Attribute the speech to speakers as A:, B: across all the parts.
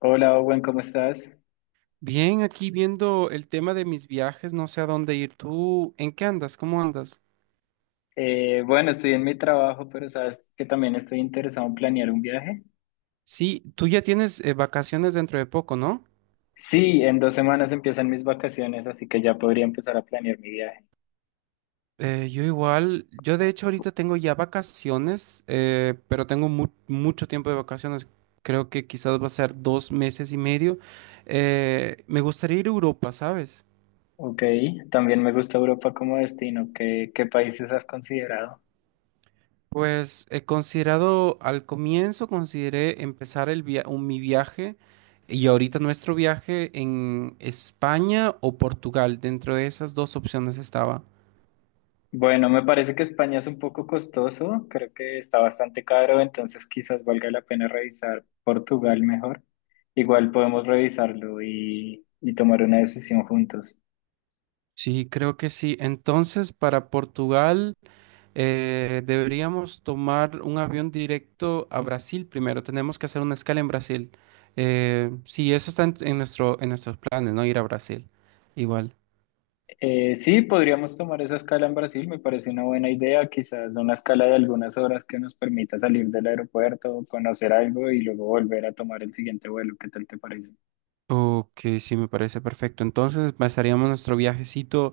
A: Hola, Owen, ¿cómo estás?
B: Bien, aquí viendo el tema de mis viajes, no sé a dónde ir. ¿Tú en qué andas? ¿Cómo andas?
A: Bueno, estoy en mi trabajo, pero sabes que también estoy interesado en planear un viaje.
B: Sí, tú ya tienes vacaciones dentro de poco, ¿no?
A: Sí, en 2 semanas empiezan mis vacaciones, así que ya podría empezar a planear mi viaje.
B: Yo igual, yo de hecho ahorita tengo ya vacaciones, pero tengo mucho tiempo de vacaciones. Creo que quizás va a ser 2 meses y medio. Me gustaría ir a Europa, ¿sabes?
A: Ok, también me gusta Europa como destino. ¿Qué países has considerado?
B: Pues he considerado, al comienzo consideré empezar mi viaje y ahorita nuestro viaje en España o Portugal. Dentro de esas dos opciones estaba.
A: Bueno, me parece que España es un poco costoso, creo que está bastante caro, entonces quizás valga la pena revisar Portugal mejor. Igual podemos revisarlo y tomar una decisión juntos.
B: Sí, creo que sí. Entonces, para Portugal deberíamos tomar un avión directo a Brasil primero. Tenemos que hacer una escala en Brasil. Sí, eso está en nuestros planes, ¿no? Ir a Brasil. Igual.
A: Sí, podríamos tomar esa escala en Brasil, me parece una buena idea, quizás una escala de algunas horas que nos permita salir del aeropuerto, conocer algo y luego volver a tomar el siguiente vuelo, ¿qué tal te parece?
B: Ok, sí, me parece perfecto. Entonces, empezaríamos nuestro viajecito.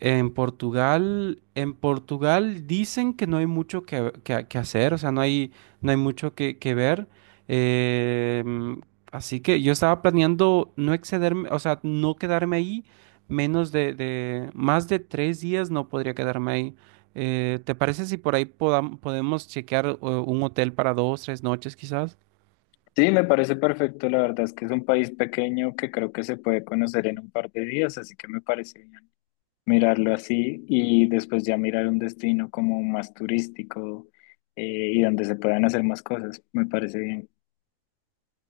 B: En Portugal dicen que no hay mucho que hacer, o sea, no hay mucho que ver. Eh, mm, así que yo estaba planeando no excederme, o sea, no quedarme ahí más de 3 días no podría quedarme ahí. ¿Te parece si por ahí podemos chequear un hotel para 2, 3 noches quizás?
A: Sí, me parece perfecto, la verdad es que es un país pequeño que creo que se puede conocer en un par de días, así que me parece bien mirarlo así y después ya mirar un destino como más turístico y donde se puedan hacer más cosas, me parece bien.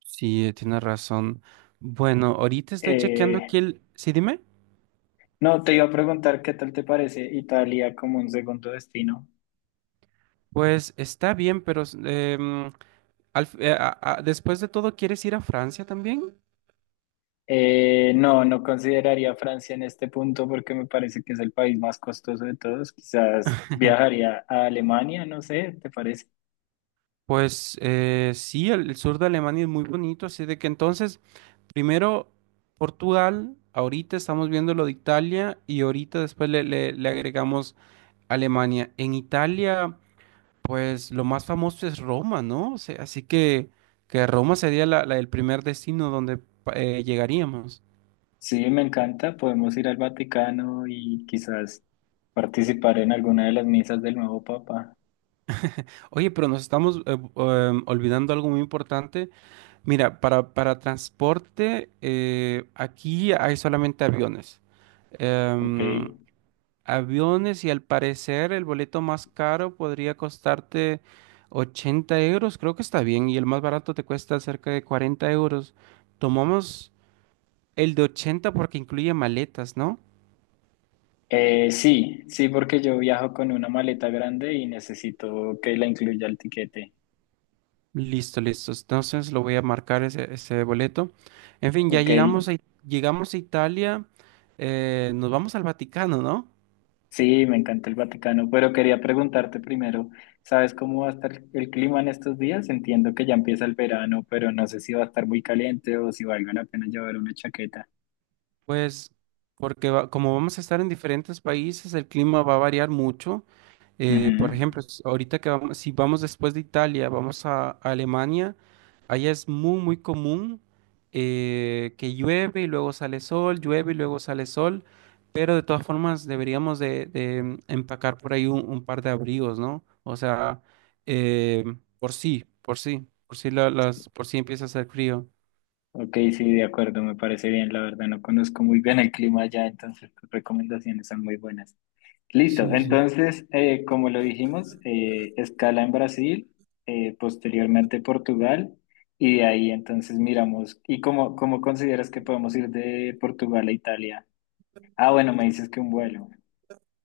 B: Sí, tienes razón. Bueno, ahorita estoy chequeando
A: Eh,
B: aquí el. Sí, dime.
A: No, te iba a preguntar qué tal te parece Italia como un segundo destino.
B: Pues está bien, pero em, Al fi- a- después de todo, ¿quieres ir a Francia también?
A: No, no consideraría Francia en este punto porque me parece que es el país más costoso de todos. Quizás viajaría a Alemania, no sé, ¿te parece?
B: Pues sí, el sur de Alemania es muy bonito, así de que entonces, primero Portugal, ahorita estamos viendo lo de Italia y ahorita después le agregamos Alemania. En Italia, pues lo más famoso es Roma, ¿no? O sea, así que Roma sería el primer destino donde llegaríamos.
A: Sí, me encanta. Podemos ir al Vaticano y quizás participar en alguna de las misas del nuevo Papa.
B: Oye, pero nos estamos olvidando algo muy importante. Mira, para transporte, aquí hay solamente aviones.
A: Ok.
B: Em, aviones y al parecer el boleto más caro podría costarte 80 euros, creo que está bien, y el más barato te cuesta cerca de 40 euros. Tomamos el de 80 porque incluye maletas, ¿no?
A: Sí, sí, porque yo viajo con una maleta grande y necesito que la incluya el tiquete.
B: Listo, listo. Entonces lo voy a marcar ese boleto. En fin, ya
A: Ok,
B: llegamos a Italia, nos vamos al Vaticano, ¿no?
A: sí, me encanta el Vaticano, pero quería preguntarte primero, ¿sabes cómo va a estar el clima en estos días? Entiendo que ya empieza el verano, pero no sé si va a estar muy caliente o si valga la pena llevar una chaqueta.
B: Pues porque como vamos a estar en diferentes países, el clima va a variar mucho. Por
A: Ujú.
B: ejemplo, ahorita que vamos, si vamos después de Italia, vamos a Alemania. Allá es muy, muy común que llueve y luego sale sol, llueve y luego sale sol, pero de todas formas deberíamos de empacar por ahí un par de abrigos, ¿no? O sea, eh, por sí empieza a hacer frío.
A: Ok, sí, de acuerdo, me parece bien, la verdad no conozco muy bien el clima allá, entonces tus recomendaciones son muy buenas. Listo,
B: Sí.
A: entonces, como lo dijimos, escala en Brasil, posteriormente Portugal, y de ahí entonces miramos, ¿y cómo consideras que podemos ir de Portugal a Italia? Ah, bueno, me dices que un vuelo.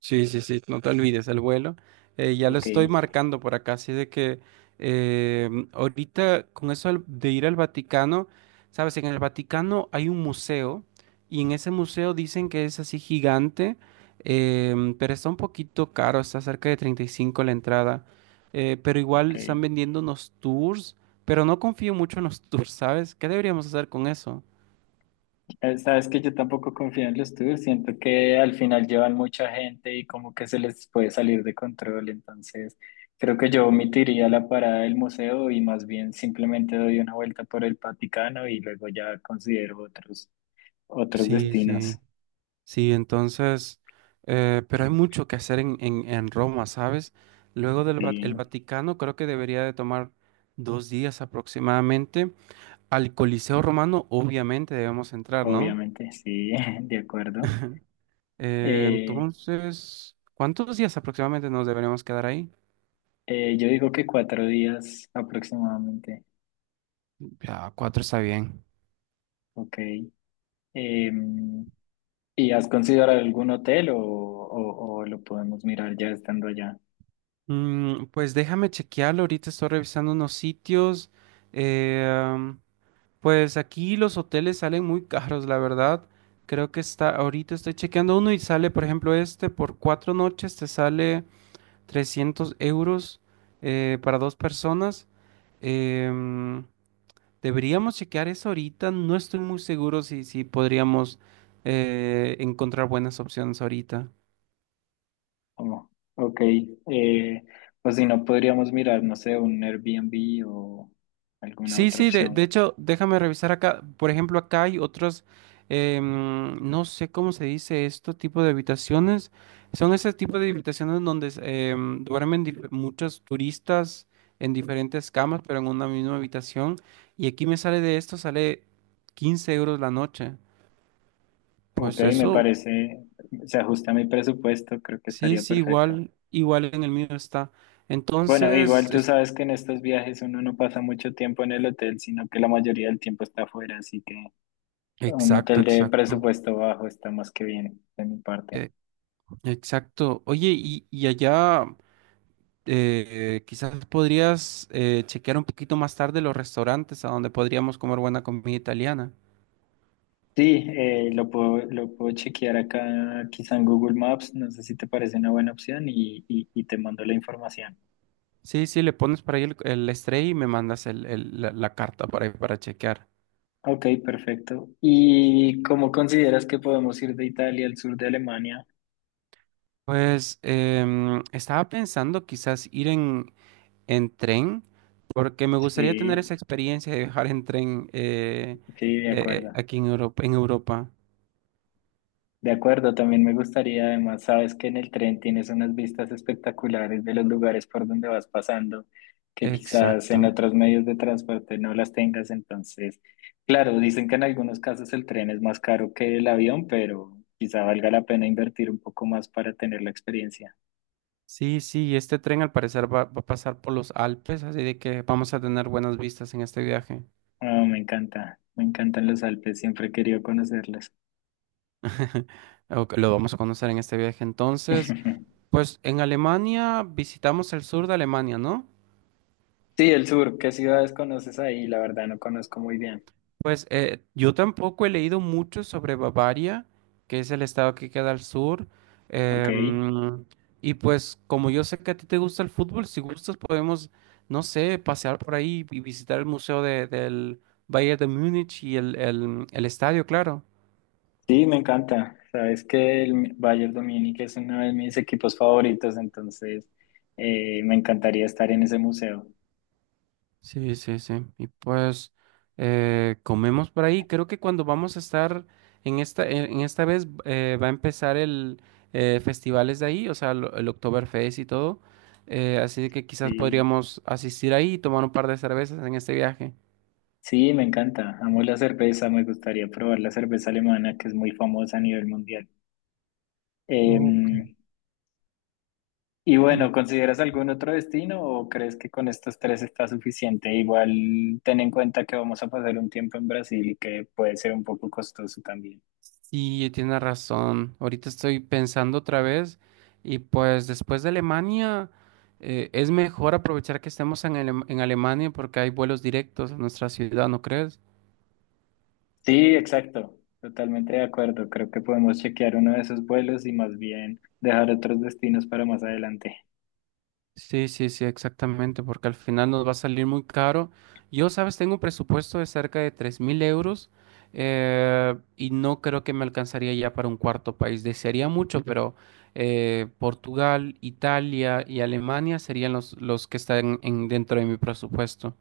B: Sí, sí, sí, no te olvides el vuelo. Ya lo
A: Ok,
B: estoy marcando por acá, así de que ahorita con eso de ir al Vaticano, sabes, en el Vaticano hay un museo y en ese museo dicen que es así gigante, pero está un poquito caro, está cerca de 35 la entrada, pero
A: ok.
B: igual están vendiendo unos tours, pero no confío mucho en los tours, ¿sabes? ¿Qué deberíamos hacer con eso?
A: Sabes que yo tampoco confío en los tours, siento que al final llevan mucha gente y como que se les puede salir de control, entonces creo que yo omitiría la parada del museo y más bien simplemente doy una vuelta por el Vaticano y luego ya considero otros, otros
B: Sí,
A: destinos.
B: sí. Sí, entonces, pero hay mucho que hacer en Roma, ¿sabes? Luego el
A: Sí,
B: Vaticano, creo que debería de tomar 2 días aproximadamente. Al Coliseo Romano, obviamente, debemos entrar, ¿no?
A: obviamente, sí, de acuerdo.
B: Eh,
A: Eh,
B: entonces, ¿cuántos días aproximadamente nos deberíamos quedar ahí?
A: yo digo que 4 días aproximadamente,
B: Ya, cuatro está bien.
A: ok. Em, ¿y has considerado algún hotel o lo podemos mirar ya estando allá?
B: Pues déjame chequearlo. Ahorita estoy revisando unos sitios. Eh, Pues aquí los hoteles salen muy caros, la verdad. Creo que está, ahorita estoy chequeando uno y sale, por ejemplo, este por 4 noches te sale 300 euros para dos personas. Em, deberíamos chequear eso ahorita. No estoy muy seguro si podríamos encontrar buenas opciones ahorita.
A: Como, ok, eh, o si no, podríamos mirar, no sé, un Airbnb o alguna
B: Sí,
A: otra
B: sí, de
A: opción.
B: hecho, déjame revisar acá. Por ejemplo, acá hay otros, no sé cómo se dice esto, tipo de habitaciones. Son ese tipo de habitaciones donde duermen muchos turistas en diferentes camas, pero en una misma habitación. Y aquí me sale de esto, sale 15 euros la noche.
A: Ok,
B: Pues
A: me
B: eso,
A: parece, se ajusta a mi presupuesto, creo que
B: sí,
A: estaría
B: sí,
A: perfecto.
B: igual, igual en el mío está.
A: Bueno, igual
B: Entonces,
A: tú sabes que en estos viajes uno no pasa mucho tiempo en el hotel, sino que la mayoría del tiempo está afuera, así que un
B: exacto,
A: hotel de
B: exacto.
A: presupuesto bajo está más que bien de mi parte.
B: eh, exacto. Oye, y allá. Quizás podrías chequear un poquito más tarde los restaurantes a donde podríamos comer buena comida italiana.
A: Sí, lo puedo chequear acá, quizá en Google Maps, no sé si te parece una buena opción y te mando la información.
B: Sí, sí, le pones para ahí el estrella y me mandas la carta ahí para chequear.
A: Ok, perfecto. ¿Y cómo consideras que podemos ir de Italia al sur de Alemania?
B: Pues estaba pensando quizás ir en tren, porque me gustaría tener
A: Sí,
B: esa experiencia de viajar en tren
A: sí, de acuerdo.
B: aquí en Europa.
A: De acuerdo, también me gustaría, además, sabes que en el tren tienes unas vistas espectaculares de los lugares por donde vas pasando, que quizás en
B: Exacto.
A: otros medios de transporte no las tengas. Entonces, claro, dicen que en algunos casos el tren es más caro que el avión, pero quizá valga la pena invertir un poco más para tener la experiencia.
B: Sí, sí, y este tren al parecer va a pasar por los Alpes, así de que vamos a tener buenas vistas en este viaje.
A: Ah, me encanta, me encantan los Alpes, siempre he querido conocerlos.
B: Ok, lo vamos a conocer en este viaje entonces. Pues en Alemania visitamos el sur de Alemania, ¿no?
A: Sí, el sur, ¿qué ciudades conoces ahí? La verdad no conozco muy bien.
B: Pues yo tampoco he leído mucho sobre Bavaria, que es el estado que queda al sur.
A: Ok.
B: Em, y pues como yo sé que a ti te gusta el fútbol, si gustas podemos, no sé, pasear por ahí y visitar el museo del Bayern de Múnich y el estadio, claro.
A: Sí, me encanta. Sabes que el Bayern Dominique es uno de mis equipos favoritos, entonces me encantaría estar en ese museo.
B: Sí, sí, sí. Y pues comemos por ahí. Creo que cuando vamos a estar en esta vez va a empezar el festivales de ahí, o sea, el Oktoberfest y todo. Así de que quizás
A: Sí,
B: podríamos asistir ahí y tomar un par de cervezas en este viaje.
A: sí, me encanta. Amo la cerveza, me gustaría probar la cerveza alemana, que es muy famosa a nivel mundial.
B: Ok.
A: Em, y bueno,
B: Mm,
A: ¿consideras algún otro destino o crees que con estos tres está suficiente? Igual ten en cuenta que vamos a pasar un tiempo en Brasil y que puede ser un poco costoso también.
B: sí, tiene razón. Ahorita estoy pensando otra vez y pues después de Alemania es mejor aprovechar que estemos en Alemania porque hay vuelos directos a nuestra ciudad, ¿no crees?
A: Sí, exacto. Totalmente de acuerdo. Creo que podemos chequear uno de esos vuelos y más bien dejar otros destinos para más adelante.
B: Sí, sí, sí, exactamente, porque al final nos va a salir muy caro. Yo, sabes, tengo un presupuesto de cerca de 3.000 euros y no creo que me alcanzaría ya para un cuarto país. Desearía mucho, pero Portugal, Italia y Alemania serían los que están dentro de mi presupuesto.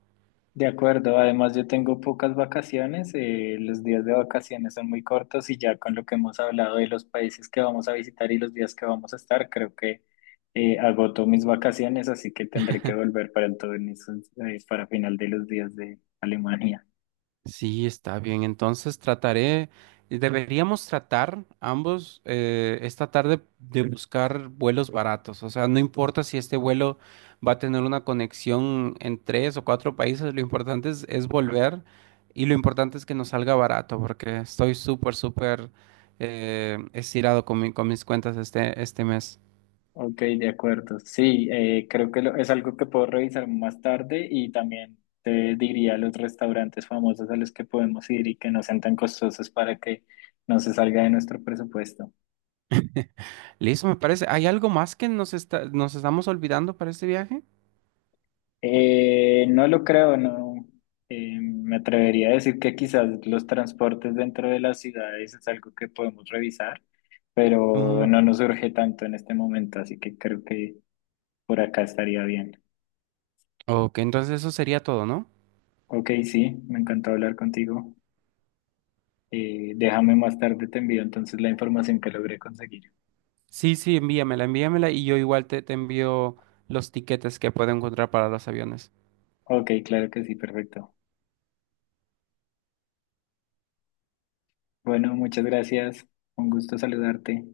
A: De acuerdo. Además, yo tengo pocas vacaciones. Los días de vacaciones son muy cortos y ya con lo que hemos hablado de los países que vamos a visitar y los días que vamos a estar, creo que agoto mis vacaciones, así que tendré que volver para entonces, para final de los días de Alemania.
B: Sí, está bien. Entonces trataré, deberíamos tratar ambos esta tarde de buscar vuelos baratos. O sea, no importa si este vuelo va a tener una conexión en tres o cuatro países, lo importante es volver y lo importante es que nos salga barato porque estoy súper, súper estirado con con mis cuentas este mes.
A: Ok, de acuerdo. Sí, creo que es algo que puedo revisar más tarde y también te diría los restaurantes famosos a los que podemos ir y que no sean tan costosos para que no se salga de nuestro presupuesto.
B: Listo, me parece. ¿Hay algo más que nos estamos olvidando para este viaje?
A: No lo creo, no. Me atrevería a decir que quizás los transportes dentro de las ciudades es algo que podemos revisar, pero
B: Mm,
A: no nos urge tanto en este momento, así que creo que por acá estaría bien.
B: ok, entonces eso sería todo, ¿no?
A: Ok, sí, me encantó hablar contigo. Déjame más tarde, te envío entonces la información que logré conseguir.
B: Sí, sí, envíamela, envíamela y yo igual te envío los tiquetes que puedo encontrar para los aviones.
A: Ok, claro que sí, perfecto. Bueno, muchas gracias. Un gusto saludarte.